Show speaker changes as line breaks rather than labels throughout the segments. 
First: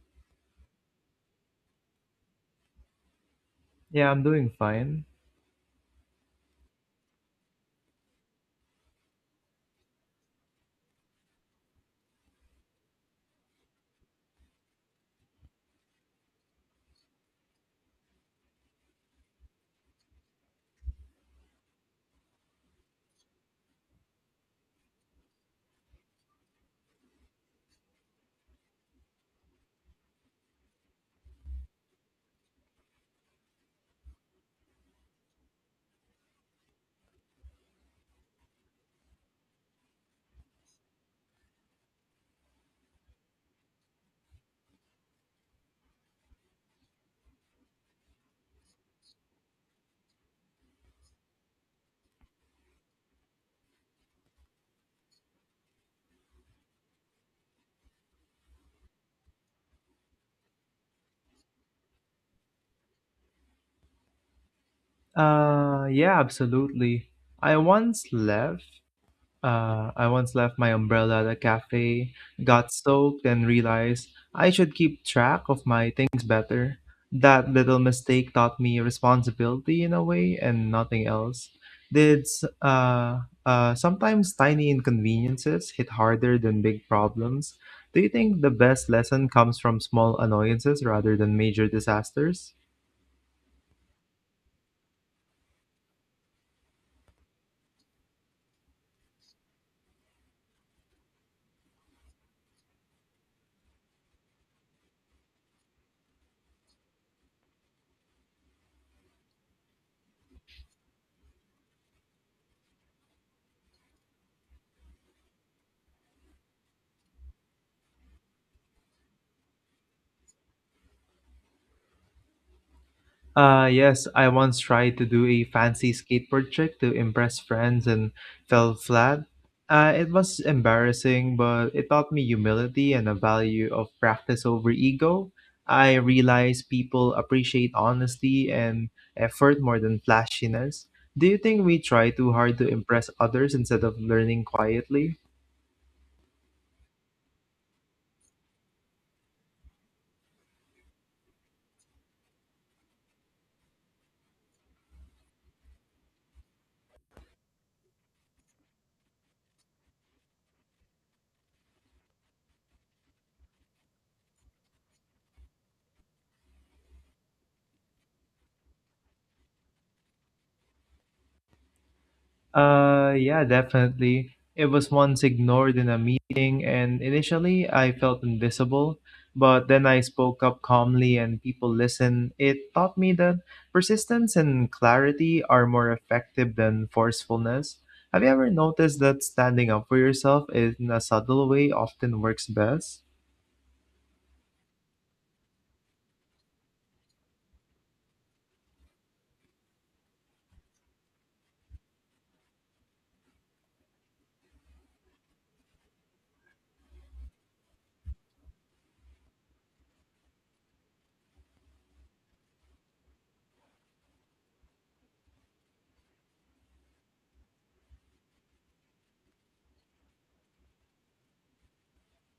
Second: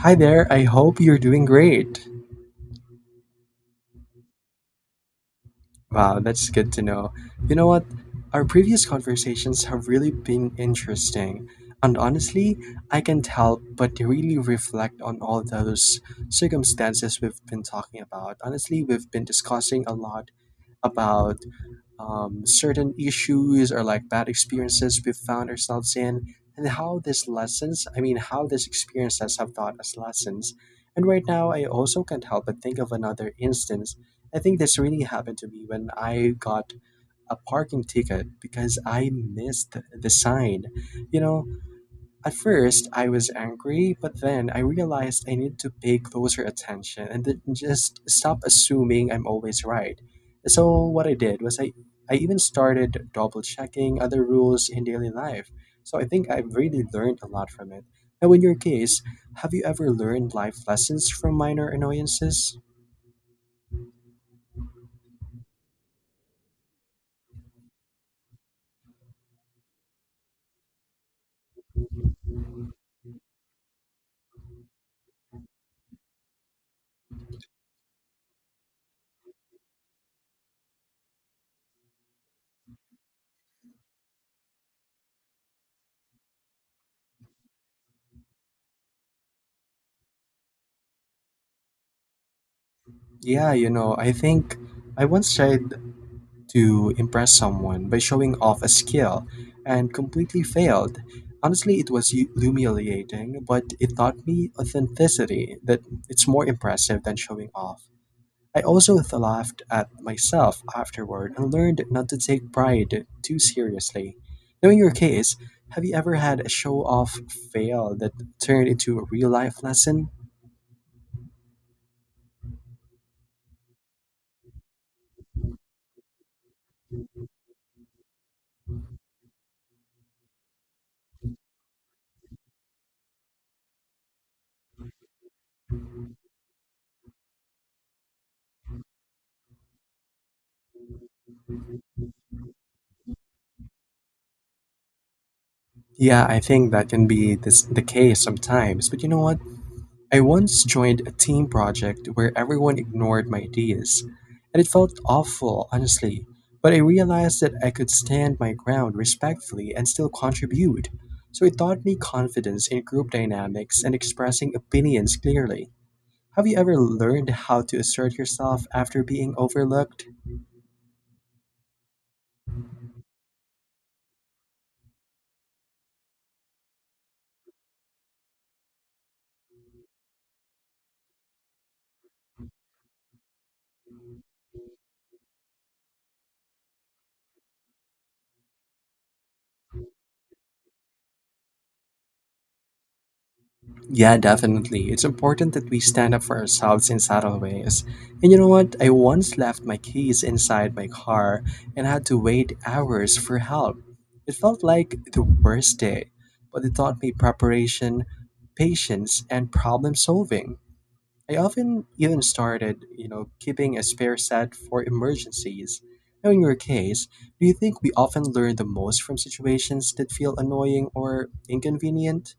Hi there, I hope you're doing great.
Yeah, I'm doing fine.
Wow, that's good to know. You know what? Our previous conversations have really been interesting. And honestly, I can't help but really reflect on all those circumstances we've been talking about. Honestly, we've been discussing a lot about certain issues or like bad experiences we've found ourselves in, and how these lessons I mean how these experiences have taught us lessons. And right now I also can't help but think of another instance. I think this really happened to me when I got a parking ticket because I missed the sign you know at first, I was angry, but then I realized I need to pay closer attention and then just stop assuming I'm always right. So, what I did was I even started double checking other rules in daily life. So, I think I've really learned a lot from it. Now, in your case, have you ever learned life lessons from minor annoyances?
Yeah, absolutely. I once left. I once left my umbrella at a cafe, got soaked, and realized I should keep track of my things better. That little mistake taught me responsibility in a way and nothing else. Did s- uh, Sometimes tiny inconveniences hit harder than big problems? Do you think the best lesson comes from small annoyances rather than major disasters?
Yeah, you know, I think I once tried to impress someone by showing off a skill and completely failed. Honestly, it was humiliating, but it taught me authenticity, that it's more impressive than showing off. I also laughed at myself afterward and learned not to take pride too seriously. Now, in your case, have you ever had a show off fail that turned into a real life lesson?
Yes, I once tried to do a fancy skateboard trick to impress friends and fell flat. It was embarrassing, but it taught me humility and the value of practice over ego. I realized people appreciate honesty and effort more than flashiness. Do you think we try too hard to impress others instead of learning quietly?
Yeah, I think that can be the case sometimes. But you know what? I once joined a team project where everyone ignored my ideas, and it felt awful, honestly. But I realized that I could stand my ground respectfully and still contribute. So it taught me confidence in group dynamics and expressing opinions clearly. Have you ever learned how to assert yourself after being overlooked?
Yeah, definitely. It was once ignored in a meeting, and initially I felt invisible, but then I spoke up calmly and people listened. It taught me that persistence and clarity are more effective than forcefulness. Have you ever noticed that standing up for yourself in a subtle way often works best?
Yeah, definitely. It's important that we stand up for ourselves in subtle ways. And you know what? I once left my keys inside my car and had to wait hours for help. It felt like the worst day, but it taught me preparation, patience, and problem solving. I often even started keeping a spare set for emergencies. Now, in your case, do you think we often learn the most from situations that feel annoying or inconvenient?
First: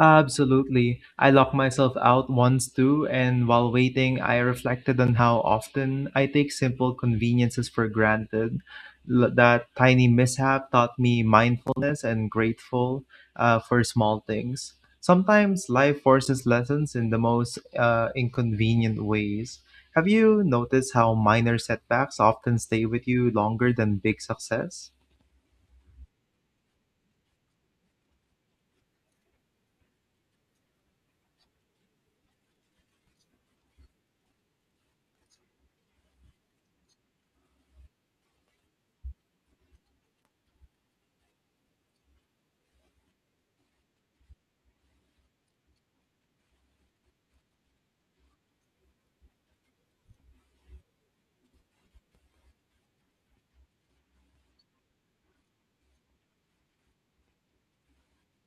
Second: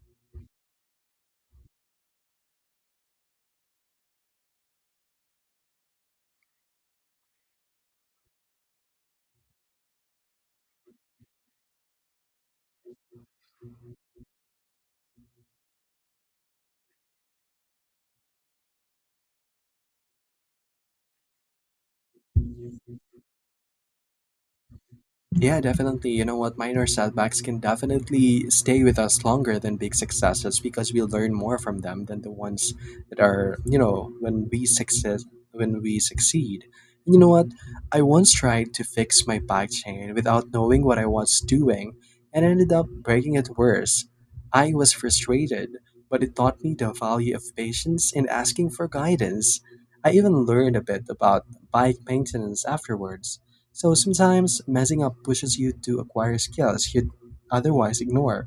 Absolutely. I locked myself out once too, and while waiting, I reflected on how often I take simple conveniences for granted. That tiny mishap taught me mindfulness and grateful for small things. Sometimes life forces lessons in the most inconvenient ways. Have you noticed how minor setbacks often stay with you longer than big success?
Yeah, definitely. You know what? Minor setbacks can definitely stay with us longer than big successes because we learn more from them than the ones that are when we success when we succeed. And you know what? I once tried to fix my back chain without knowing what I was doing and ended up breaking it worse. I was frustrated, but it taught me the value of patience and asking for guidance. I even learned a bit about bike maintenance afterwards, so sometimes messing up pushes you to acquire skills you'd otherwise ignore.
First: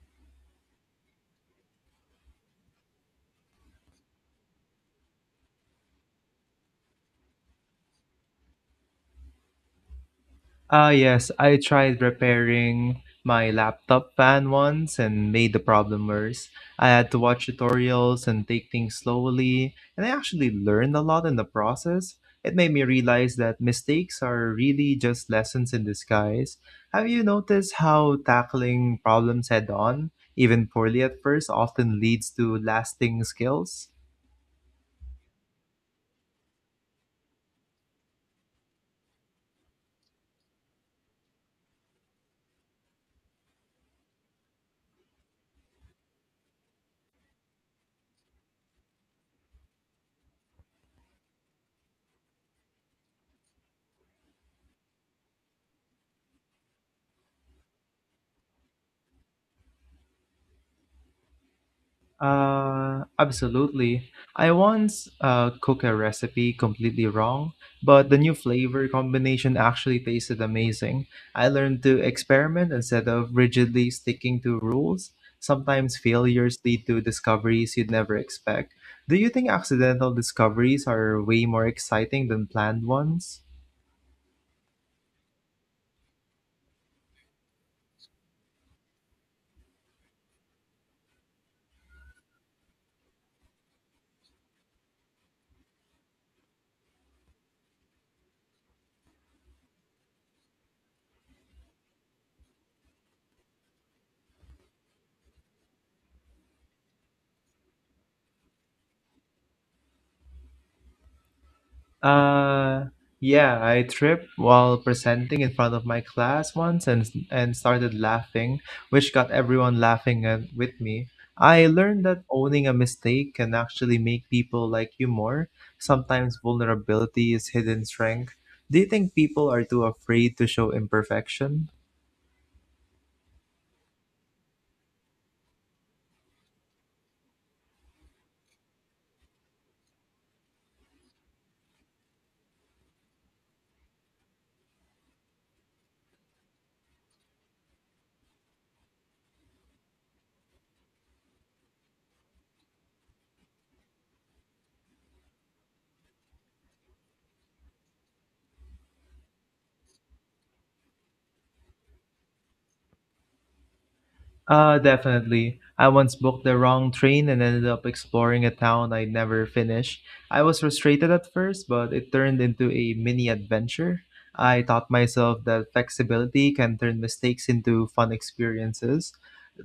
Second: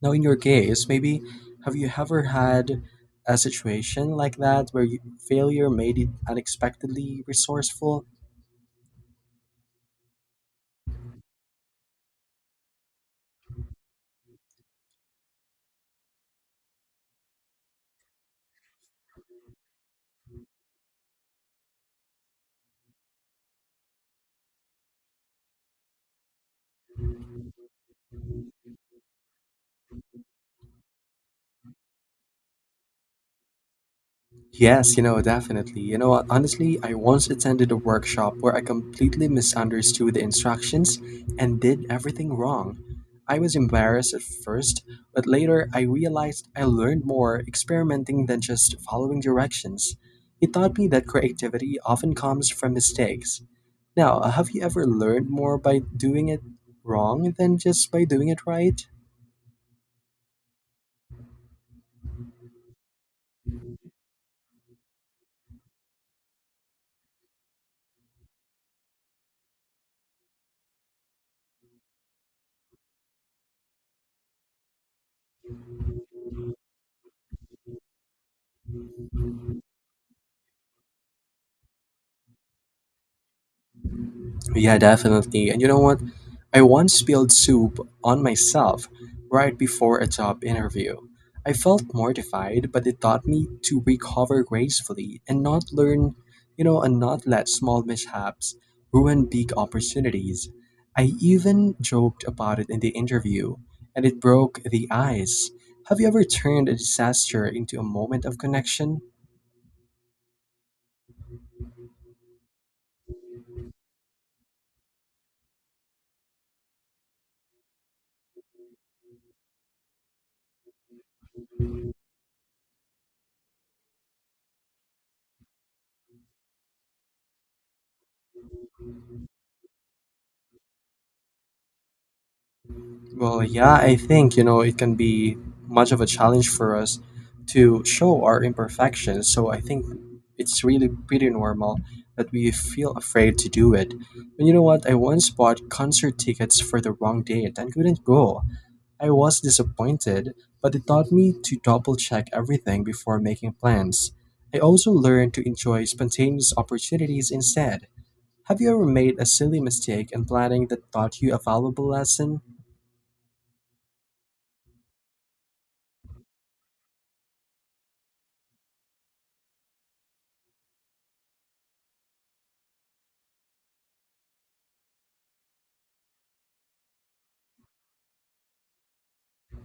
Now, in your case, maybe have you ever had a situation like that where failure made it unexpectedly resourceful?
Ah, yes, I tried repairing my laptop fan once and made the problem worse. I had to watch tutorials and take things slowly, and I actually learned a lot in the process. It made me realize that mistakes are really just lessons in disguise. Have you noticed how tackling problems head on, even poorly at first, often leads to lasting skills?
Yes, you know, definitely. You know what, honestly, I once attended a workshop where I completely misunderstood the instructions and did everything wrong. I was embarrassed at first, but later I realized I learned more experimenting than just following directions. It taught me that creativity often comes from mistakes. Now, have you ever learned more by doing it wrong than just by doing it right?
Absolutely. I once cooked a recipe completely wrong, but the new flavor combination actually tasted amazing. I learned to experiment instead of rigidly sticking to rules. Sometimes failures lead to discoveries you'd never expect. Do you think accidental discoveries are way more exciting than planned ones?
Yeah, definitely. And you know what? I once spilled soup on myself right before a job interview. I felt mortified, but it taught me to recover gracefully and not learn, you know, and not let small mishaps ruin big opportunities. I even joked about it in the interview, and it broke the ice. Have you ever turned a disaster into a moment of connection?
Uh, yeah, I tripped while presenting in front of my class once and started laughing, which got everyone laughing at, with me. I learned that owning a mistake can actually make people like you more. Sometimes vulnerability is hidden strength. Do you think people are too afraid to show imperfection?
Well, yeah, I think, you know, it can be much of a challenge for us to show our imperfections. So I think it's really pretty normal that we feel afraid to do it. And you know what? I once bought concert tickets for the wrong date and couldn't go. I was disappointed, but it taught me to double check everything before making plans. I also learned to enjoy spontaneous opportunities instead. Have you ever made a silly mistake in planning that taught you a valuable lesson?
Definitely. I once booked the wrong train and ended up exploring a town I'd never finished. I was frustrated at first, but it turned into a mini adventure. I taught myself that flexibility can turn mistakes into fun experiences.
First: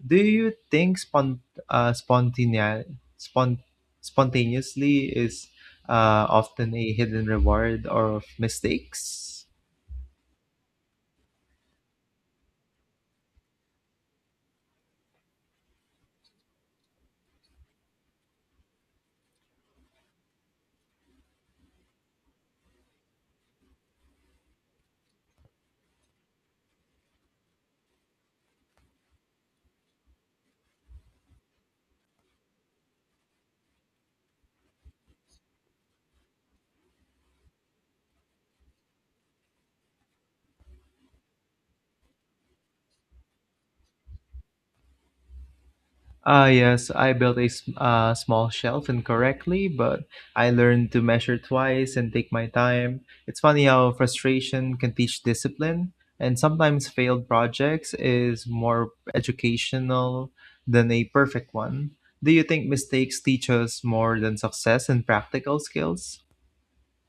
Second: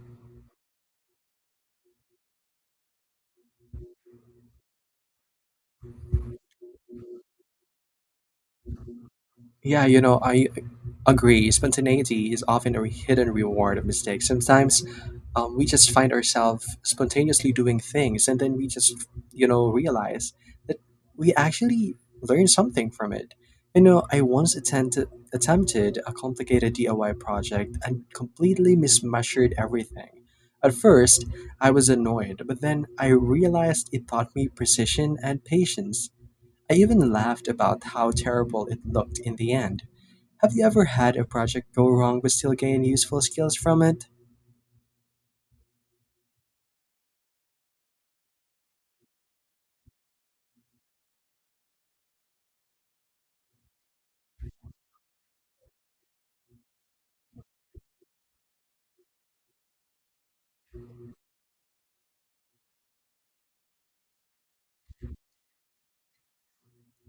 Do you think spont- spontaneously is often a hidden reward of mistakes?
Yeah, you know, I agree. Spontaneity is often a hidden reward of mistakes. Sometimes we just find ourselves spontaneously doing things, and then we just realize that we actually learned something from it. You know, I once attempted a complicated DIY project and completely mismeasured everything. At first, I was annoyed, but then I realized it taught me precision and patience. I even laughed about how terrible it looked in the end. Have you ever had a project go wrong but still gain useful skills from it?
Ah, yes, I built a small shelf incorrectly, but I learned to measure twice and take my time. It's funny how frustration can teach discipline, and sometimes failed projects is more educational than a perfect one. Do you think mistakes teach us more than success in practical skills?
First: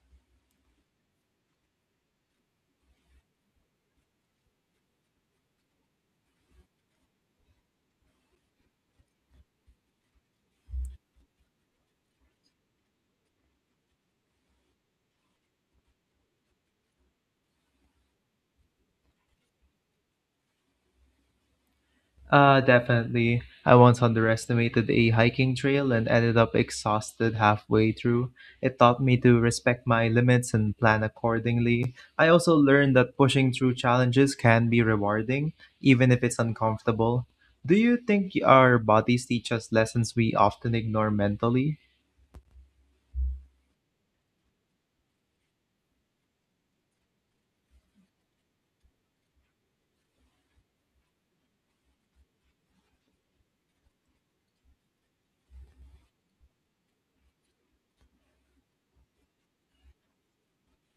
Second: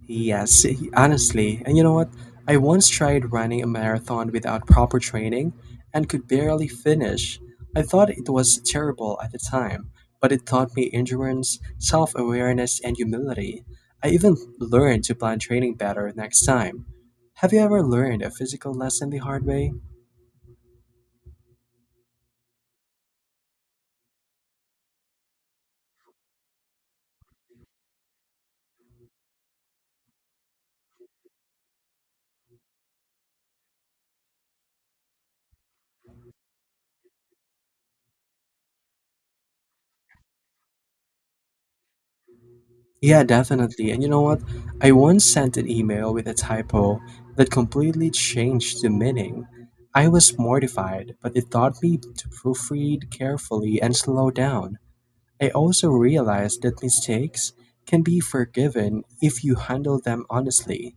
Yes, honestly. And you know what? I once tried running a marathon without proper training and could barely finish. I thought it was terrible at the time, but it taught me endurance, self awareness, and humility. I even learned to plan training better next time. Have you ever learned a physical lesson the hard way?
Definitely. I once underestimated a hiking trail and ended up exhausted halfway through. It taught me to respect my limits and plan accordingly. I also learned that pushing through challenges can be rewarding, even if it's uncomfortable. Do you think our bodies teach us lessons we often ignore mentally?
Yeah, definitely. And you know what? I once sent an email with a typo that completely changed the meaning. I was mortified, but it taught me to proofread carefully and slow down. I also realized that mistakes can be forgiven if you handle them honestly.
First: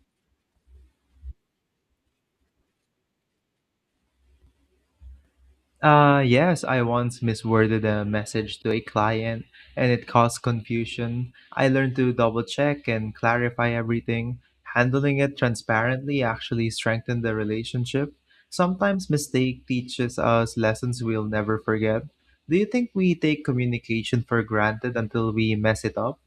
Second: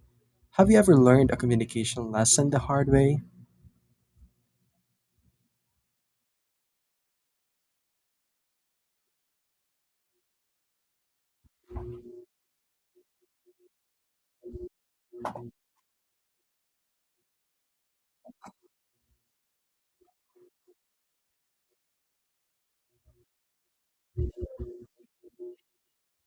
Have you ever learned a communication lesson the hard way?
Yes, I once misworded a message to a client and it caused confusion. I learned to double check and clarify everything. Handling it transparently actually strengthened the relationship. Sometimes mistake teaches us lessons we'll never forget. Do you think we take communication for granted until we mess it up?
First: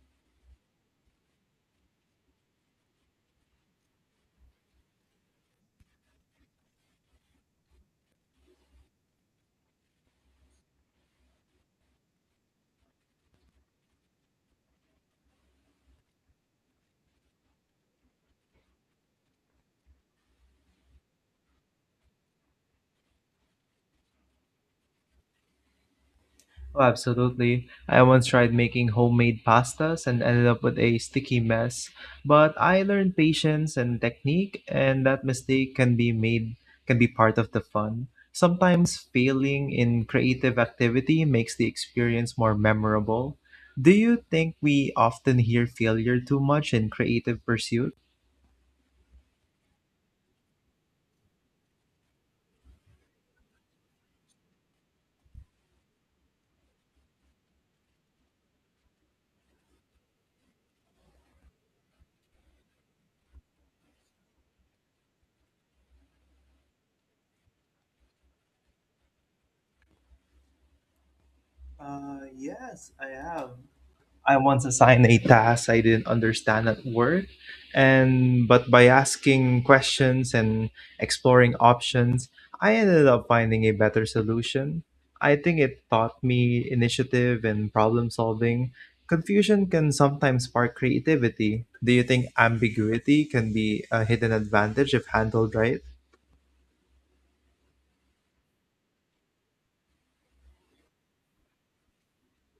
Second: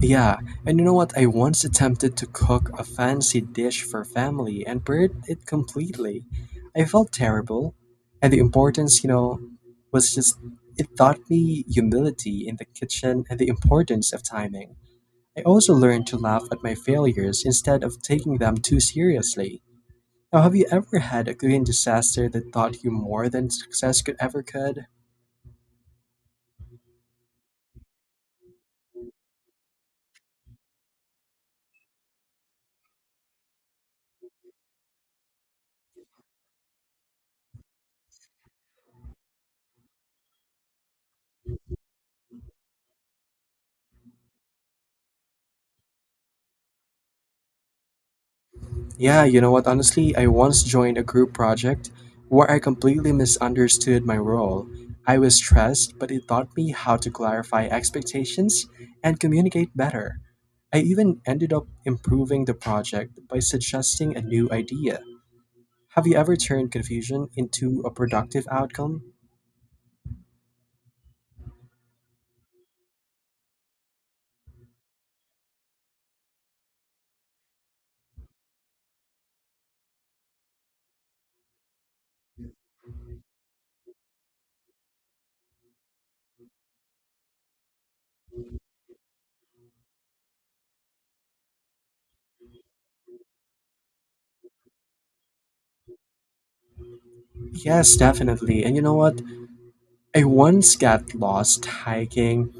Yeah, and you know what? I once attempted to cook a fancy dish for family and burned it completely. I felt terrible, and the importance, you know, was just it taught me humility in the kitchen and the importance of timing. I also learned to laugh at my failures instead of taking them too seriously. Now, have you ever had a cooking disaster that taught you more than success could ever could?
Oh, absolutely. I once tried making homemade pastas and ended up with a sticky mess. But I learned patience and technique, and that mistake can be made, can be part of the fun. Sometimes failing in creative activity makes the experience more memorable. Do you think we often hear failure too much in creative pursuit?
Yeah, you know what? Honestly, I once joined a group project where I completely misunderstood my role. I was stressed, but it taught me how to clarify expectations and communicate better. I even ended up improving the project by suggesting a new idea. Have you ever turned confusion into a productive outcome?
Yes, I have. I once assigned a task I didn't understand at work, and but by asking questions and exploring options, I ended up finding a better solution. I think it taught me initiative and problem solving. Confusion can sometimes spark creativity. Do you think ambiguity can be a hidden advantage if handled right?
Yes, definitely. And you know what? I once got lost hiking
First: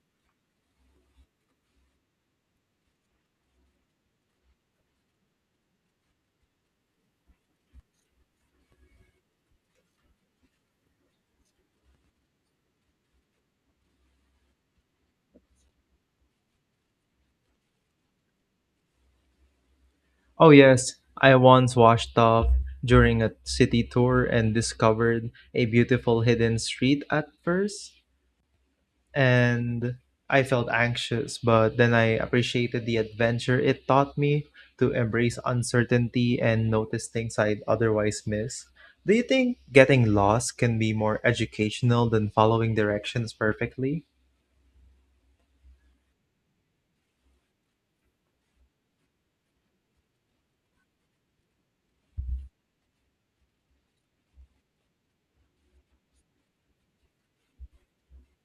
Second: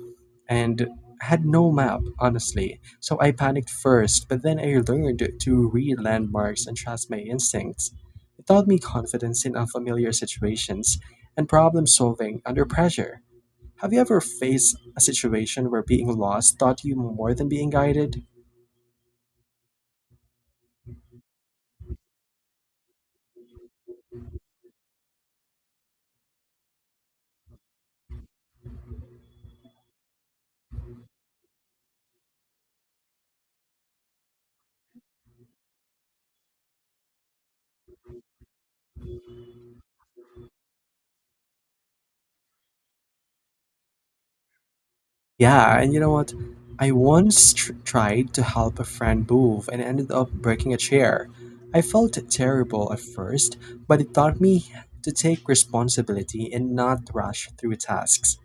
and had no map, honestly. So I panicked first, but then I learned to read landmarks and trust my instincts. It taught me confidence in unfamiliar situations and problem solving under pressure. Have you ever faced a situation where being lost taught you more than being guided?
Oh, yes. I once washed off during a city tour and discovered a beautiful hidden street at first. And I felt anxious, but then I appreciated the adventure it taught me to embrace uncertainty and notice things I'd otherwise miss. Do you think getting lost can be more educational than following directions perfectly?
Yeah, and you know what? I once tried to help a friend move and ended up breaking a chair. I felt terrible at first, but it taught me to take responsibility and not rush through tasks.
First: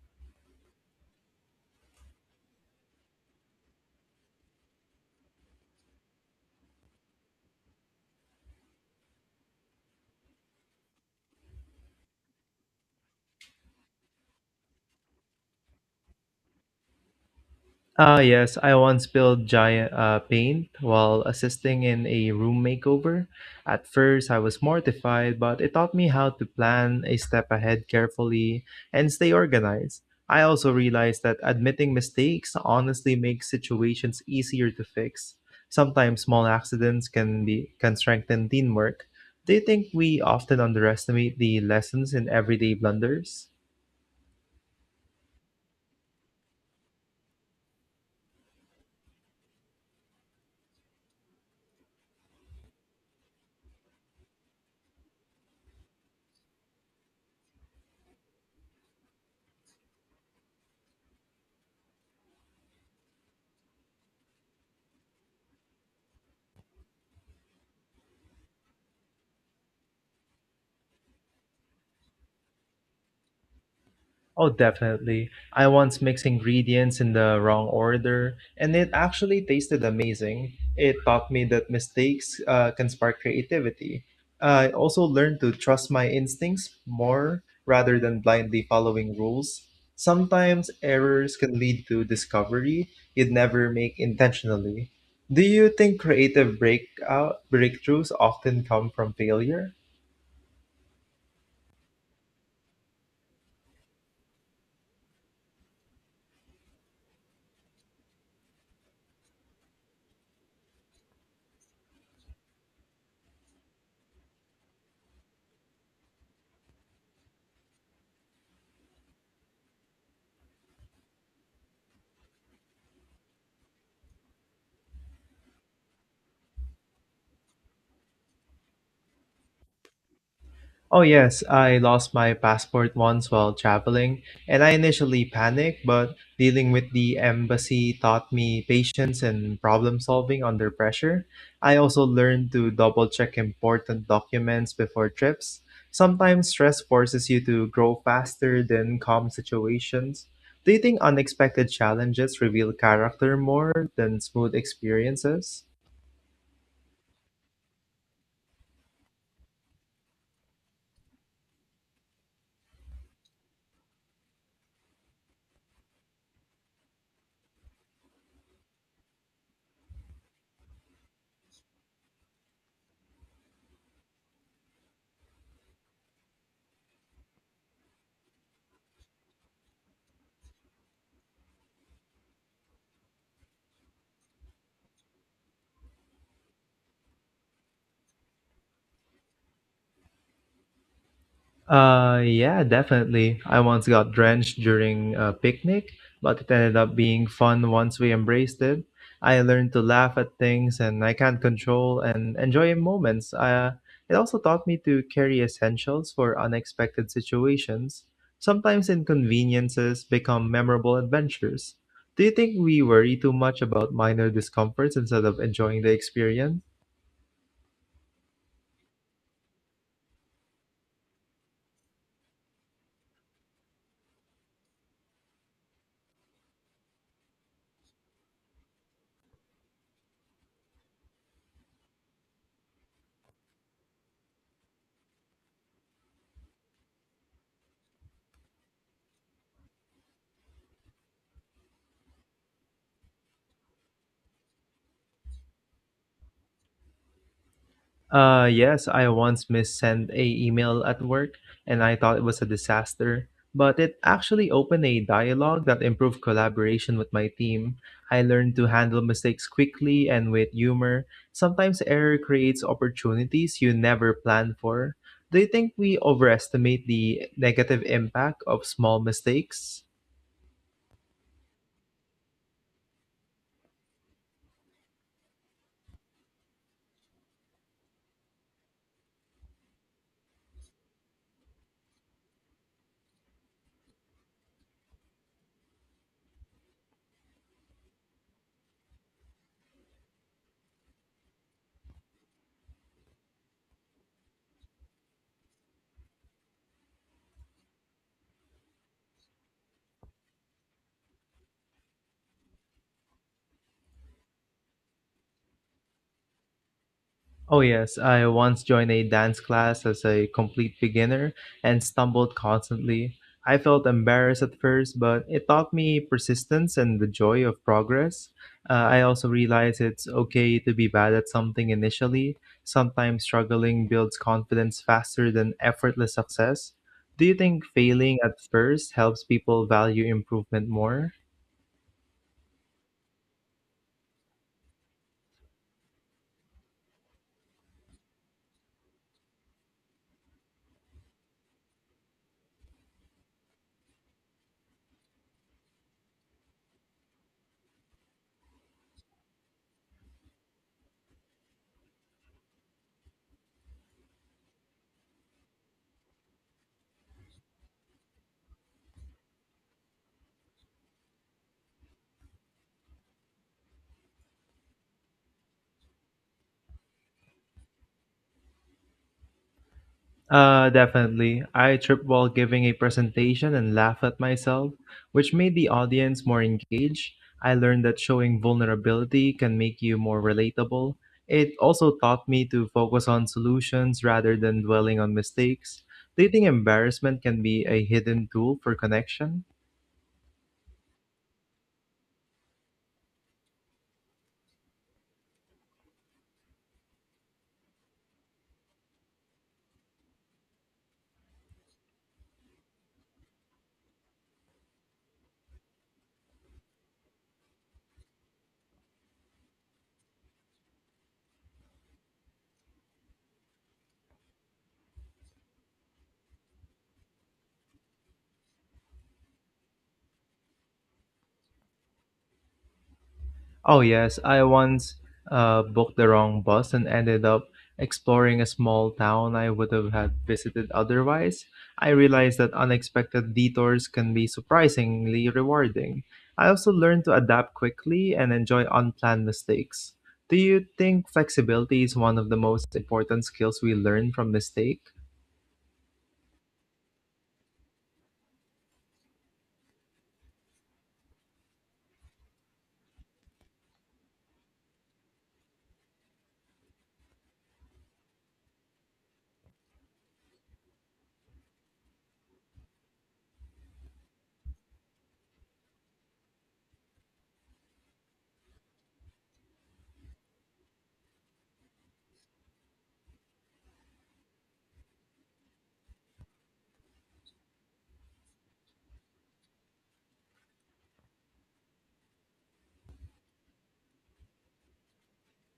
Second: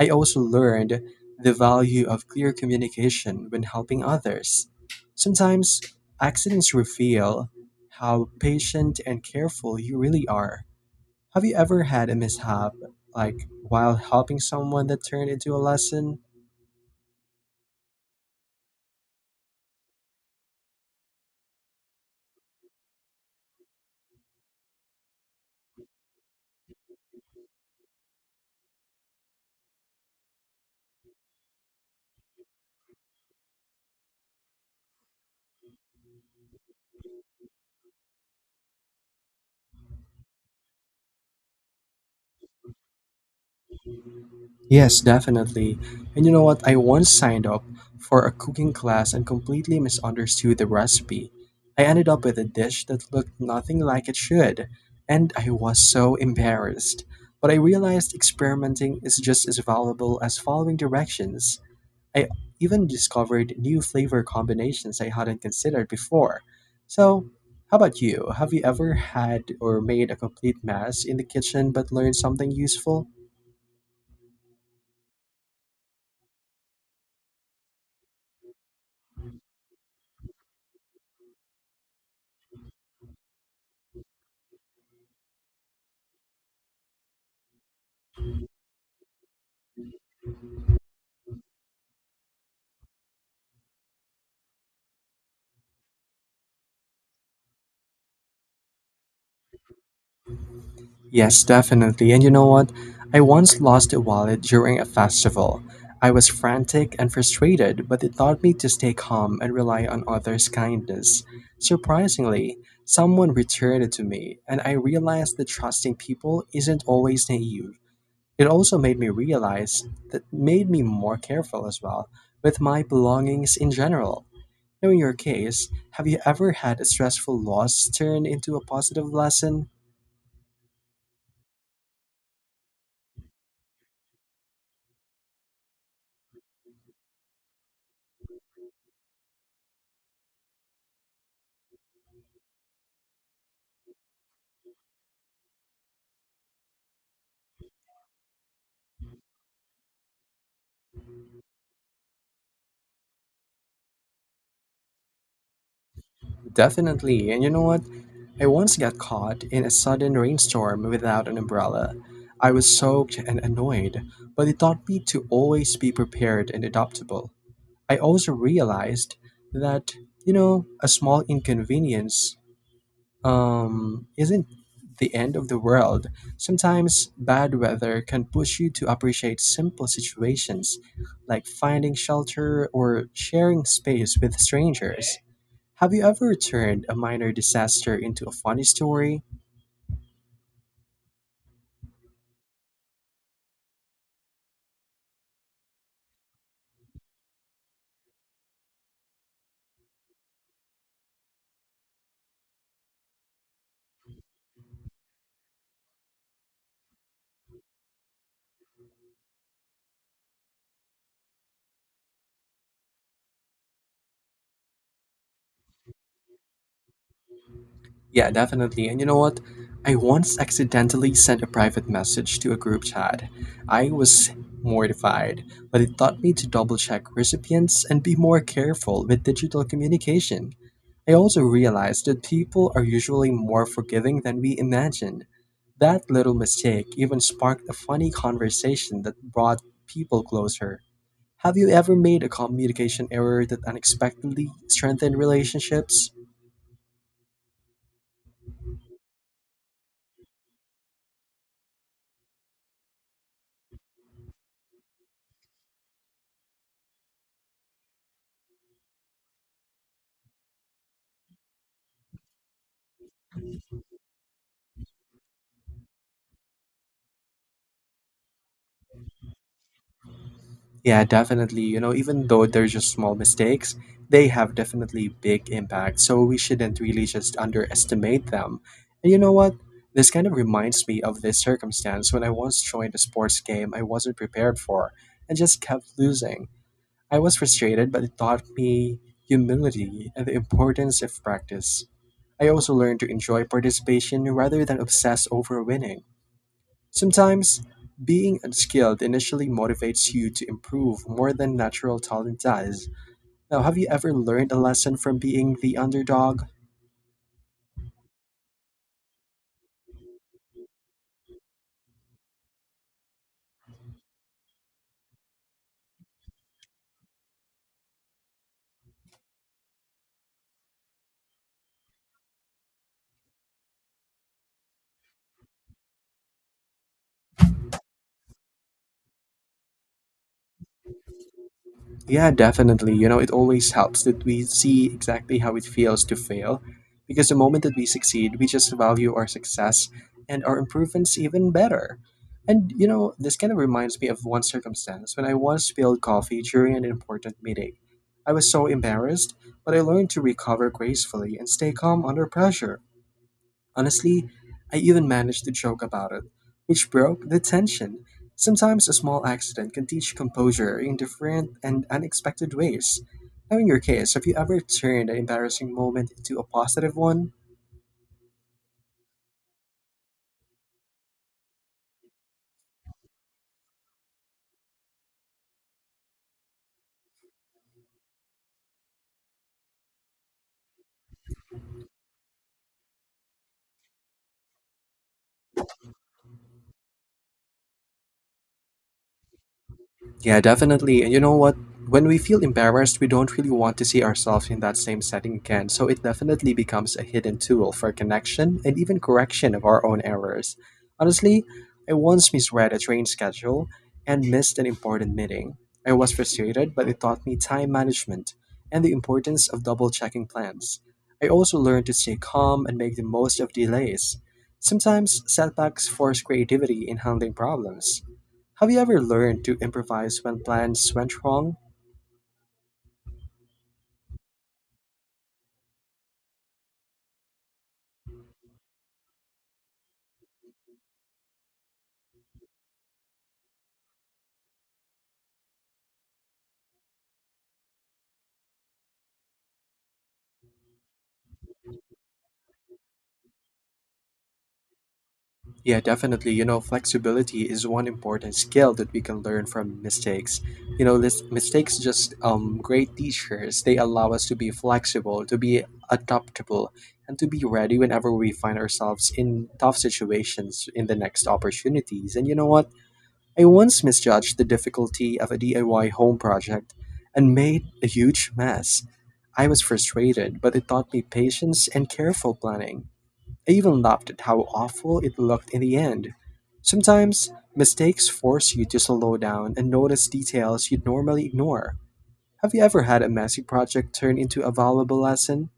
I also learned the value of clear communication when helping others. Sometimes accidents reveal how patient and careful you really are. Have you ever had a mishap, like while helping someone, that turned into a lesson?
Ah, yes, I once spilled giant paint while assisting in a room makeover. At first, I was mortified, but it taught me how to plan a step ahead carefully and stay organized. I also realized that admitting mistakes honestly makes situations easier to fix. Sometimes small accidents can be can strengthen teamwork. Do you think we often underestimate the lessons in everyday blunders?
Yes, definitely. And you know what? I once signed up for a cooking class and completely misunderstood the recipe. I ended up with a dish that looked nothing like it should, and I was so embarrassed. But I realized experimenting is just as valuable as following directions. I even discovered new flavor combinations I hadn't considered before. So, how about you? Have you ever had or made a complete mess in the kitchen but learned something useful?
Oh, definitely. I once mixed ingredients in the wrong order, and it actually tasted amazing. It taught me that mistakes can spark creativity. I also learned to trust my instincts more rather than blindly following rules. Sometimes errors can lead to discovery you'd never make intentionally. Do you think creative breakout breakthroughs often come from failure?
Yes, definitely. And you know what? I once lost a wallet during a festival. I was frantic and frustrated, but it taught me to stay calm and rely on others' kindness. Surprisingly, someone returned it to me, and I realized that trusting people isn't always naive. It also made me realize that made me more careful as well with my belongings in general. Now, in your case, have you ever had a stressful loss turn into a positive lesson?
Oh, yes, I lost my passport once while traveling, and I initially panicked, but dealing with the embassy taught me patience and problem solving under pressure. I also learned to double check important documents before trips. Sometimes stress forces you to grow faster than calm situations. Do you think unexpected challenges reveal character more than smooth experiences?
Definitely. And you know what? I once got caught in a sudden rainstorm without an umbrella. I was soaked and annoyed, but it taught me to always be prepared and adaptable. I also realized that a small inconvenience isn't the end of the world. Sometimes bad weather can push you to appreciate simple situations like finding shelter or sharing space with strangers. Have you ever turned a minor disaster into a funny story?
Yeah, definitely. I once got drenched during a picnic, but it ended up being fun once we embraced it. I learned to laugh at things and I can't control and enjoy moments. It also taught me to carry essentials for unexpected situations. Sometimes inconveniences become memorable adventures. Do you think we worry too much about minor discomforts instead of enjoying the experience?
Yeah, definitely. And you know what? I once accidentally sent a private message to a group chat. I was mortified, but it taught me to double check recipients and be more careful with digital communication. I also realized that people are usually more forgiving than we imagine. That little mistake even sparked a funny conversation that brought people closer. Have you ever made a communication error that unexpectedly strengthened relationships?
Yes, I once missent a email at work, and I thought it was a disaster. But it actually opened a dialogue that improved collaboration with my team. I learned to handle mistakes quickly and with humor. Sometimes error creates opportunities you never planned for. Do you think we overestimate the negative impact of small mistakes?
Yeah, definitely. You know, even though they're just small mistakes, they have definitely big impact. So we shouldn't really just underestimate them. And you know what? This kind of reminds me of this circumstance when I once joined a sports game I wasn't prepared for and just kept losing. I was frustrated, but it taught me humility and the importance of practice. I also learned to enjoy participation rather than obsess over winning. Sometimes, being unskilled initially motivates you to improve more than natural talent does. Now, have you ever learned a lesson from being the underdog?
Oh, yes. I once joined a dance class as a complete beginner and stumbled constantly. I felt embarrassed at first, but it taught me persistence and the joy of progress. I also realized it's okay to be bad at something initially. Sometimes struggling builds confidence faster than effortless success. Do you think failing at first helps people value improvement more?
Yeah, definitely. You know, it always helps that we see exactly how it feels to fail because the moment that we succeed, we just value our success and our improvements even better. And, you know, this kind of reminds me of one circumstance when I once spilled coffee during an important meeting. I was so embarrassed, but I learned to recover gracefully and stay calm under pressure. Honestly, I even managed to joke about it, which broke the tension. Sometimes a small accident can teach composure in different and unexpected ways. Now, in your case, have you ever turned an embarrassing moment into a positive one?
Definitely. I tripped while giving a presentation and laughed at myself, which made the audience more engaged. I learned that showing vulnerability can make you more relatable. It also taught me to focus on solutions rather than dwelling on mistakes. Do you think embarrassment can be a hidden tool for connection?
Yeah, definitely. And you know what? When we feel embarrassed, we don't really want to see ourselves in that same setting again. So it definitely becomes a hidden tool for connection and even correction of our own errors. Honestly, I once misread a train schedule and missed an important meeting. I was frustrated, but it taught me time management and the importance of double checking plans. I also learned to stay calm and make the most of delays. Sometimes setbacks force creativity in handling problems. Have you ever learned to improvise when plans went wrong?
Oh, yes, I once booked the wrong bus and ended up exploring a small town I would have had visited otherwise. I realized that unexpected detours can be surprisingly rewarding. I also learned to adapt quickly and enjoy unplanned mistakes. Do you think flexibility is one of the most important skills we learn from mistake?
Yeah, definitely. You know, flexibility is one important skill that we can learn from mistakes. You know, this, mistakes just great teachers. They allow us to be flexible, to be adaptable, and to be ready whenever we find ourselves in tough situations in the next opportunities. And you know what? I once misjudged the difficulty of a DIY home project and made a huge mess. I was frustrated, but it taught me patience and careful planning. I even laughed at how awful it looked in the end. Sometimes, mistakes force you to slow down and notice details you'd normally ignore. Have you ever had a messy project turn into a valuable lesson?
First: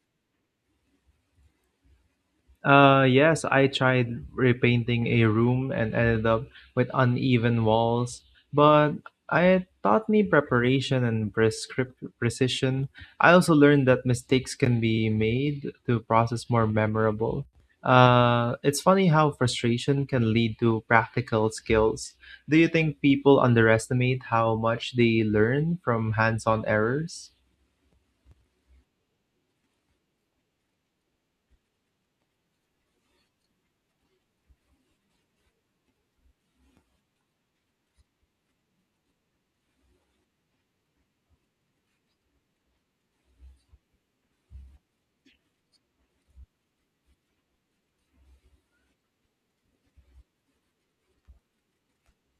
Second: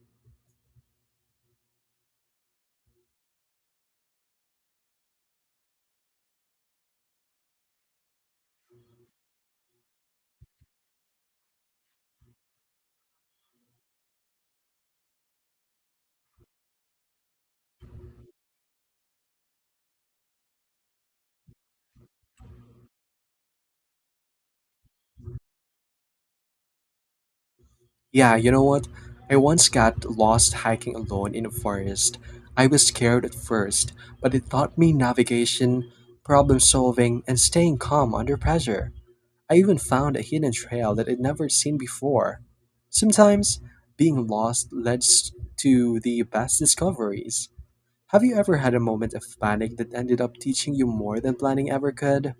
Yes, I tried repainting a room and ended up with uneven walls, but I taught me preparation and prescrip precision. I also learned that mistakes can be made to process more memorable. It's funny how frustration can lead to practical skills. Do you think people underestimate how much they learn from hands-on errors?
Yeah, you know what? I once got lost hiking alone in a forest. I was scared at first, but it taught me navigation, problem solving, and staying calm under pressure. I even found a hidden trail that I'd never seen before. Sometimes, being lost leads to the best discoveries. Have you ever had a moment of panic that ended up teaching you more than planning ever could?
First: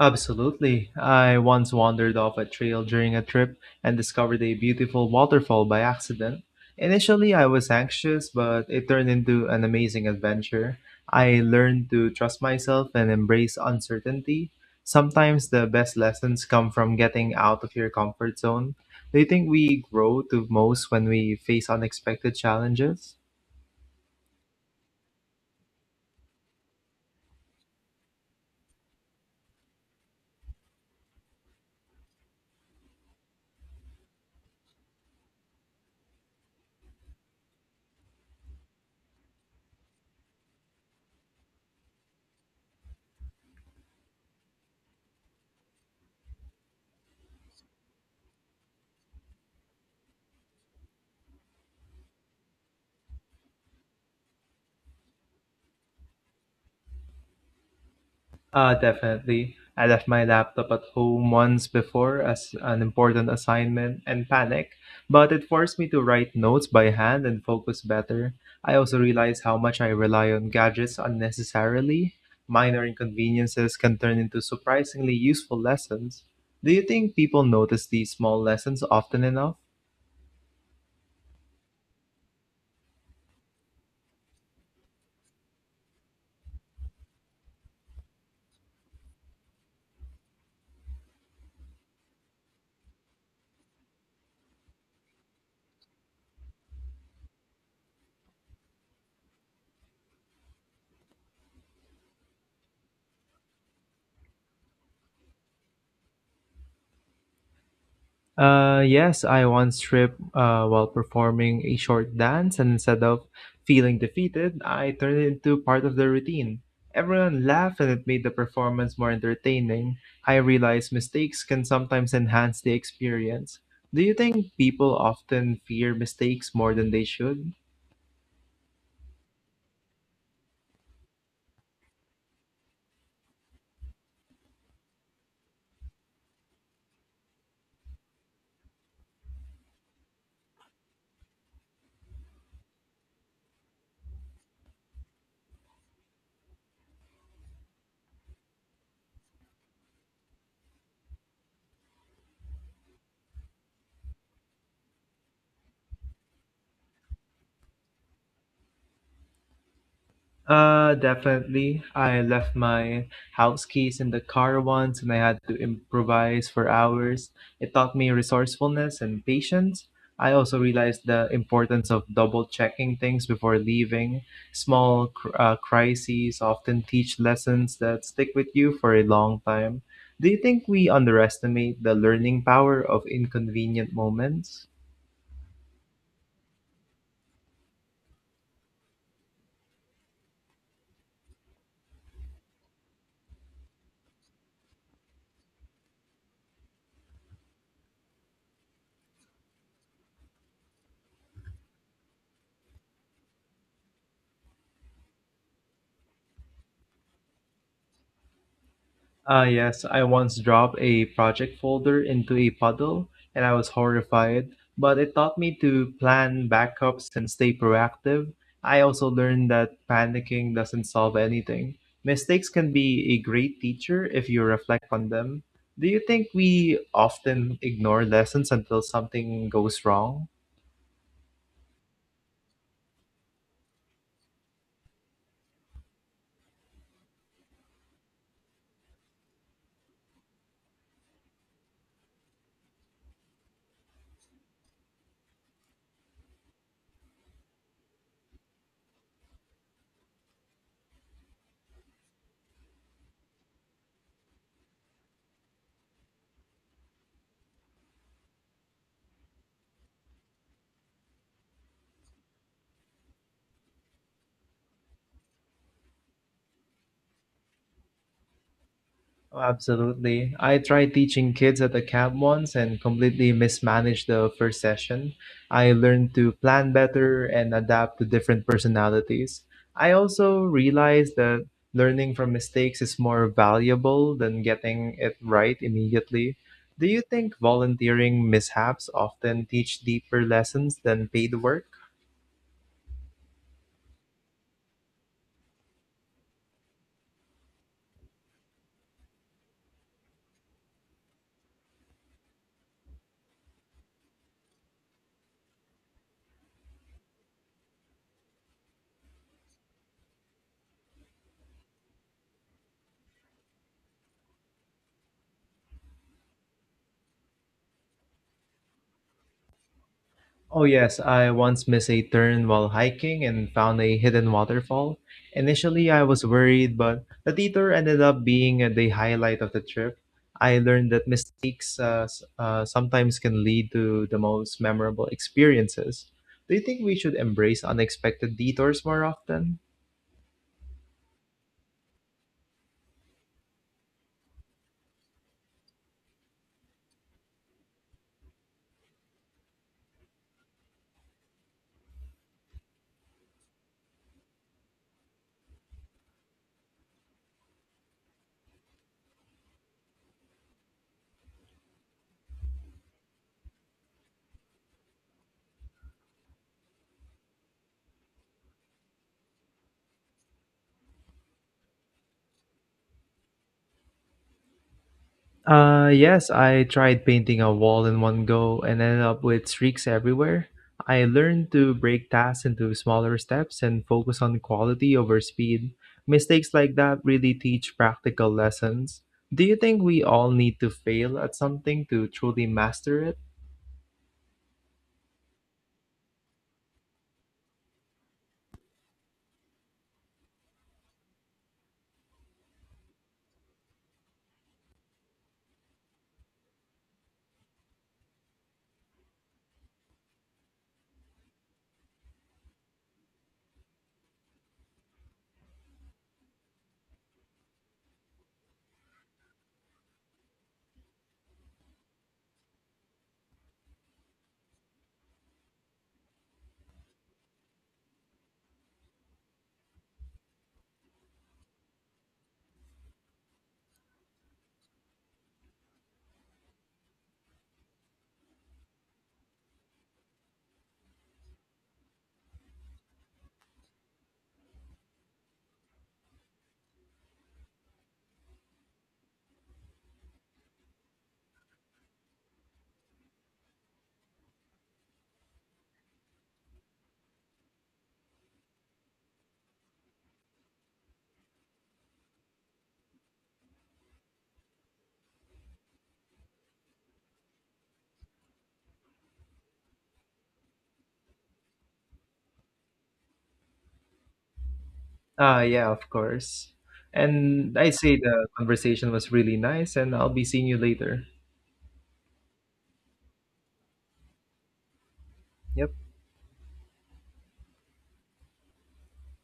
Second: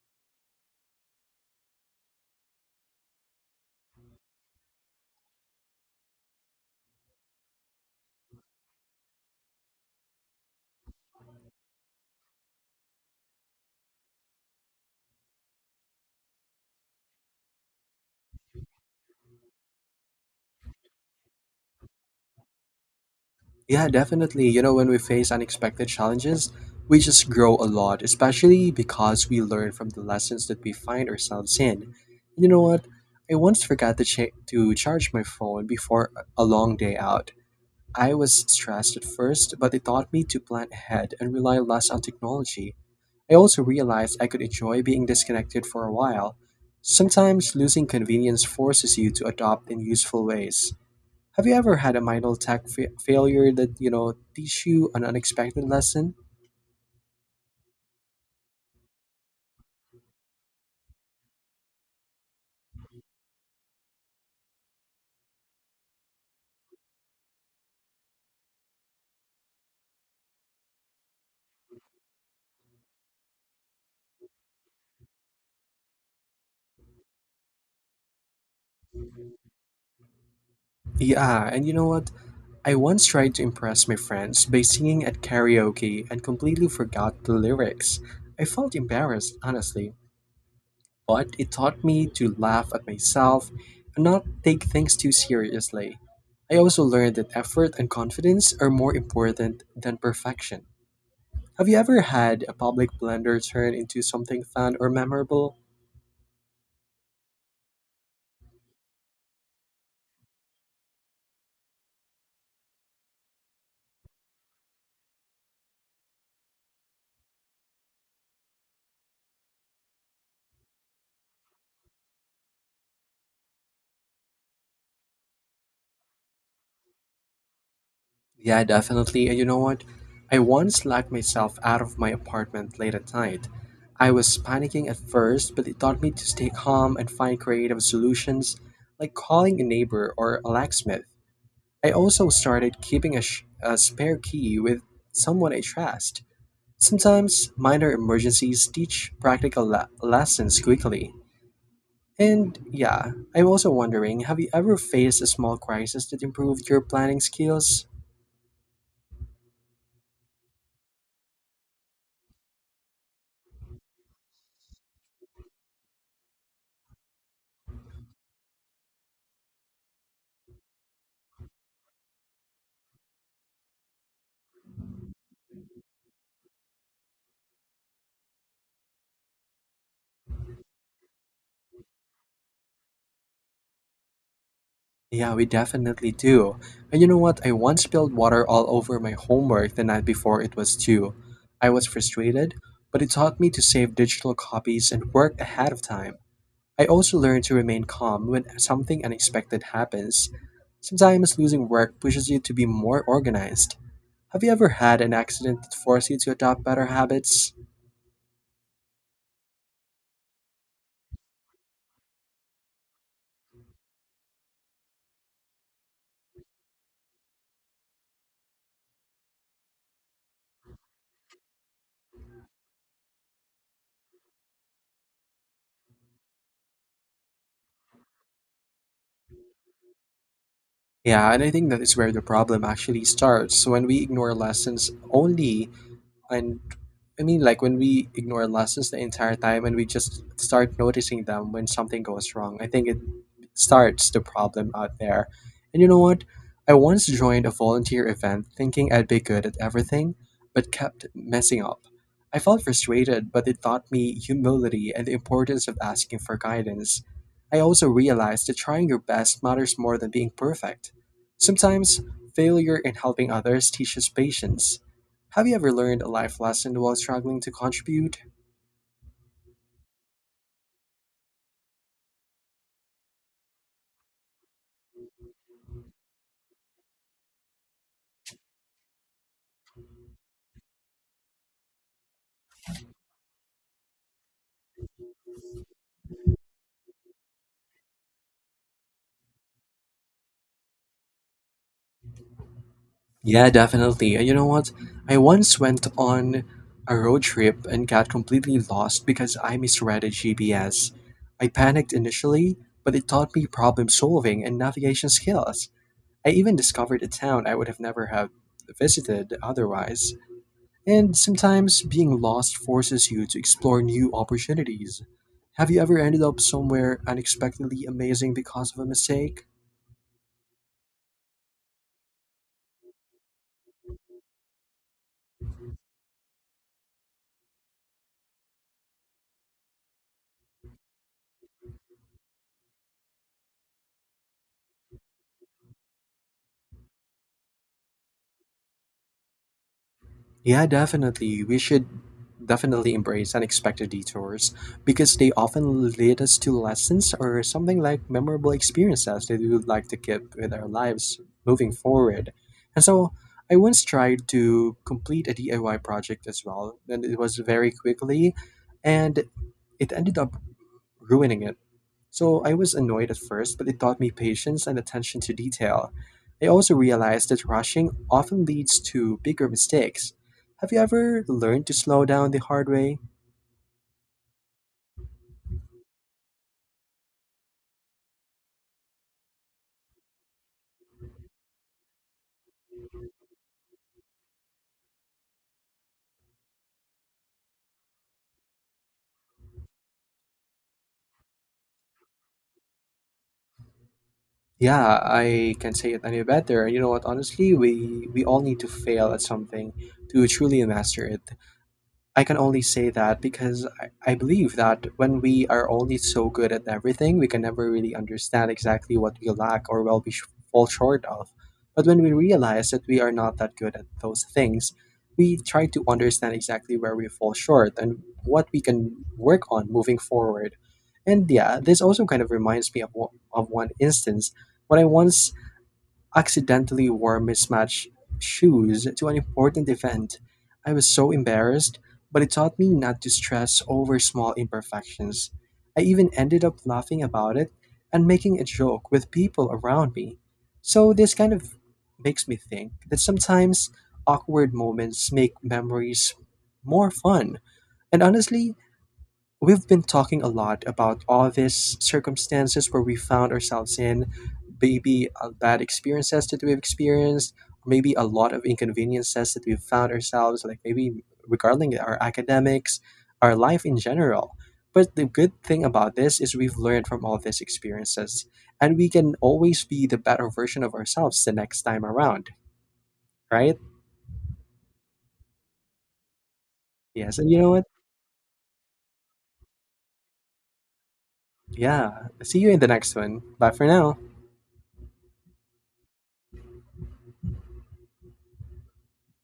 Absolutely. I once wandered off a trail during a trip and discovered a beautiful waterfall by accident. Initially, I was anxious, but it turned into an amazing adventure. I learned to trust myself and embrace uncertainty. Sometimes the best lessons come from getting out of your comfort zone. Do you think we grow the most when we face unexpected challenges?
Yeah, definitely. You know, when we face unexpected challenges, we just grow a lot, especially because we learn from the lessons that we find ourselves in. You know what? I once forgot to charge my phone before a long day out. I was stressed at first, but it taught me to plan ahead and rely less on technology. I also realized I could enjoy being disconnected for a while. Sometimes losing convenience forces you to adopt in useful ways. Have you ever had a minor tech failure that, you know, teach you an unexpected lesson?
Definitely. I left my laptop at home once before as an important assignment and panic, but it forced me to write notes by hand and focus better. I also realized how much I rely on gadgets unnecessarily. Minor inconveniences can turn into surprisingly useful lessons. Do you think people notice these small lessons often enough?
Yeah, and you know what? I once tried to impress my friends by singing at karaoke and completely forgot the lyrics. I felt embarrassed, honestly, but it taught me to laugh at myself and not take things too seriously. I also learned that effort and confidence are more important than perfection. Have you ever had a public blunder turn into something fun or memorable?
Yes, I once tripped while performing a short dance, and instead of feeling defeated, I turned it into part of the routine. Everyone laughed, and it made the performance more entertaining. I realized mistakes can sometimes enhance the experience. Do you think people often fear mistakes more than they should?
Yeah, definitely. And you know what? I once locked myself out of my apartment late at night. I was panicking at first, but it taught me to stay calm and find creative solutions, like calling a neighbor or a locksmith. I also started keeping a spare key with someone I trust. Sometimes minor emergencies teach practical lessons quickly. And yeah, I'm also wondering, have you ever faced a small crisis that improved your planning skills?
Definitely. I left my house keys in the car once and I had to improvise for hours. It taught me resourcefulness and patience. I also realized the importance of double checking things before leaving. Small crises often teach lessons that stick with you for a long time. Do you think we underestimate the learning power of inconvenient moments?
Yeah, we definitely do. And you know what? I once spilled water all over my homework the night before it was due. I was frustrated, but it taught me to save digital copies and work ahead of time. I also learned to remain calm when something unexpected happens. Sometimes losing work pushes you to be more organized. Have you ever had an accident that forced you to adopt better habits?
Ah, yes, I once dropped a project folder into a puddle and I was horrified, but it taught me to plan backups and stay proactive. I also learned that panicking doesn't solve anything. Mistakes can be a great teacher if you reflect on them. Do you think we often ignore lessons until something goes wrong?
Yeah, and I think that is where the problem actually starts. So when we ignore lessons only and, I mean, like when we ignore lessons the entire time and we just start noticing them when something goes wrong, I think it starts the problem out there. And you know what? I once joined a volunteer event thinking I'd be good at everything, but kept messing up. I felt frustrated, but it taught me humility and the importance of asking for guidance. I also realized that trying your best matters more than being perfect. Sometimes, failure in helping others teaches patience. Have you ever learned a life lesson while struggling to contribute?
Oh, absolutely. I tried teaching kids at the camp once and completely mismanaged the first session. I learned to plan better and adapt to different personalities. I also realized that learning from mistakes is more valuable than getting it right immediately. Do you think volunteering mishaps often teach deeper lessons than paid work?
Yeah, definitely. And you know what? I once went on a road trip and got completely lost because I misread a GPS. I panicked initially, but it taught me problem solving and navigation skills. I even discovered a town I would have never have visited otherwise. And sometimes being lost forces you to explore new opportunities. Have you ever ended up somewhere unexpectedly amazing because of a mistake?
Oh, yes, I once missed a turn while hiking and found a hidden waterfall. Initially, I was worried, but the detour ended up being the highlight of the trip. I learned that mistakes sometimes can lead to the most memorable experiences. Do you think we should embrace unexpected detours more often?
Yeah, definitely. We should definitely embrace unexpected detours because they often lead us to lessons or something like memorable experiences that we would like to keep with our lives moving forward. And so I once tried to complete a DIY project as well, and it was very quickly, and it ended up ruining it. So I was annoyed at first, but it taught me patience and attention to detail. I also realized that rushing often leads to bigger mistakes. Have you ever learned to slow down the hard way?
Yes, I tried painting a wall in one go and ended up with streaks everywhere. I learned to break tasks into smaller steps and focus on quality over speed. Mistakes like that really teach practical lessons. Do you think we all need to fail at something to truly master it?
Yeah, I can not say it any better. You know what, honestly, we all need to fail at something to truly master it. I can only say that because I believe that when we are only so good at everything, we can never really understand exactly what we lack or well fall short of. But when we realize that we are not that good at those things, we try to understand exactly where we fall short and what we can work on moving forward. And yeah, this also kind of reminds me of one instance when I once accidentally wore mismatched shoes to an important event. I was so embarrassed, but it taught me not to stress over small imperfections. I even ended up laughing about it and making a joke with people around me. So, this kind of makes me think that sometimes awkward moments make memories more fun. And honestly, we've been talking a lot about all these circumstances where we found ourselves in maybe bad experiences that we've experienced, maybe a lot of inconveniences that we've found ourselves, like maybe regarding our academics, our life in general. But the good thing about this is we've learned from all these experiences, and we can always be the better version of ourselves the next time around, right?
Yeah, of course.
Yes, and you know
And
what?
I say the conversation was really nice, and I'll be seeing you later.
Yeah, see you in the next one. Bye for now.
Yep.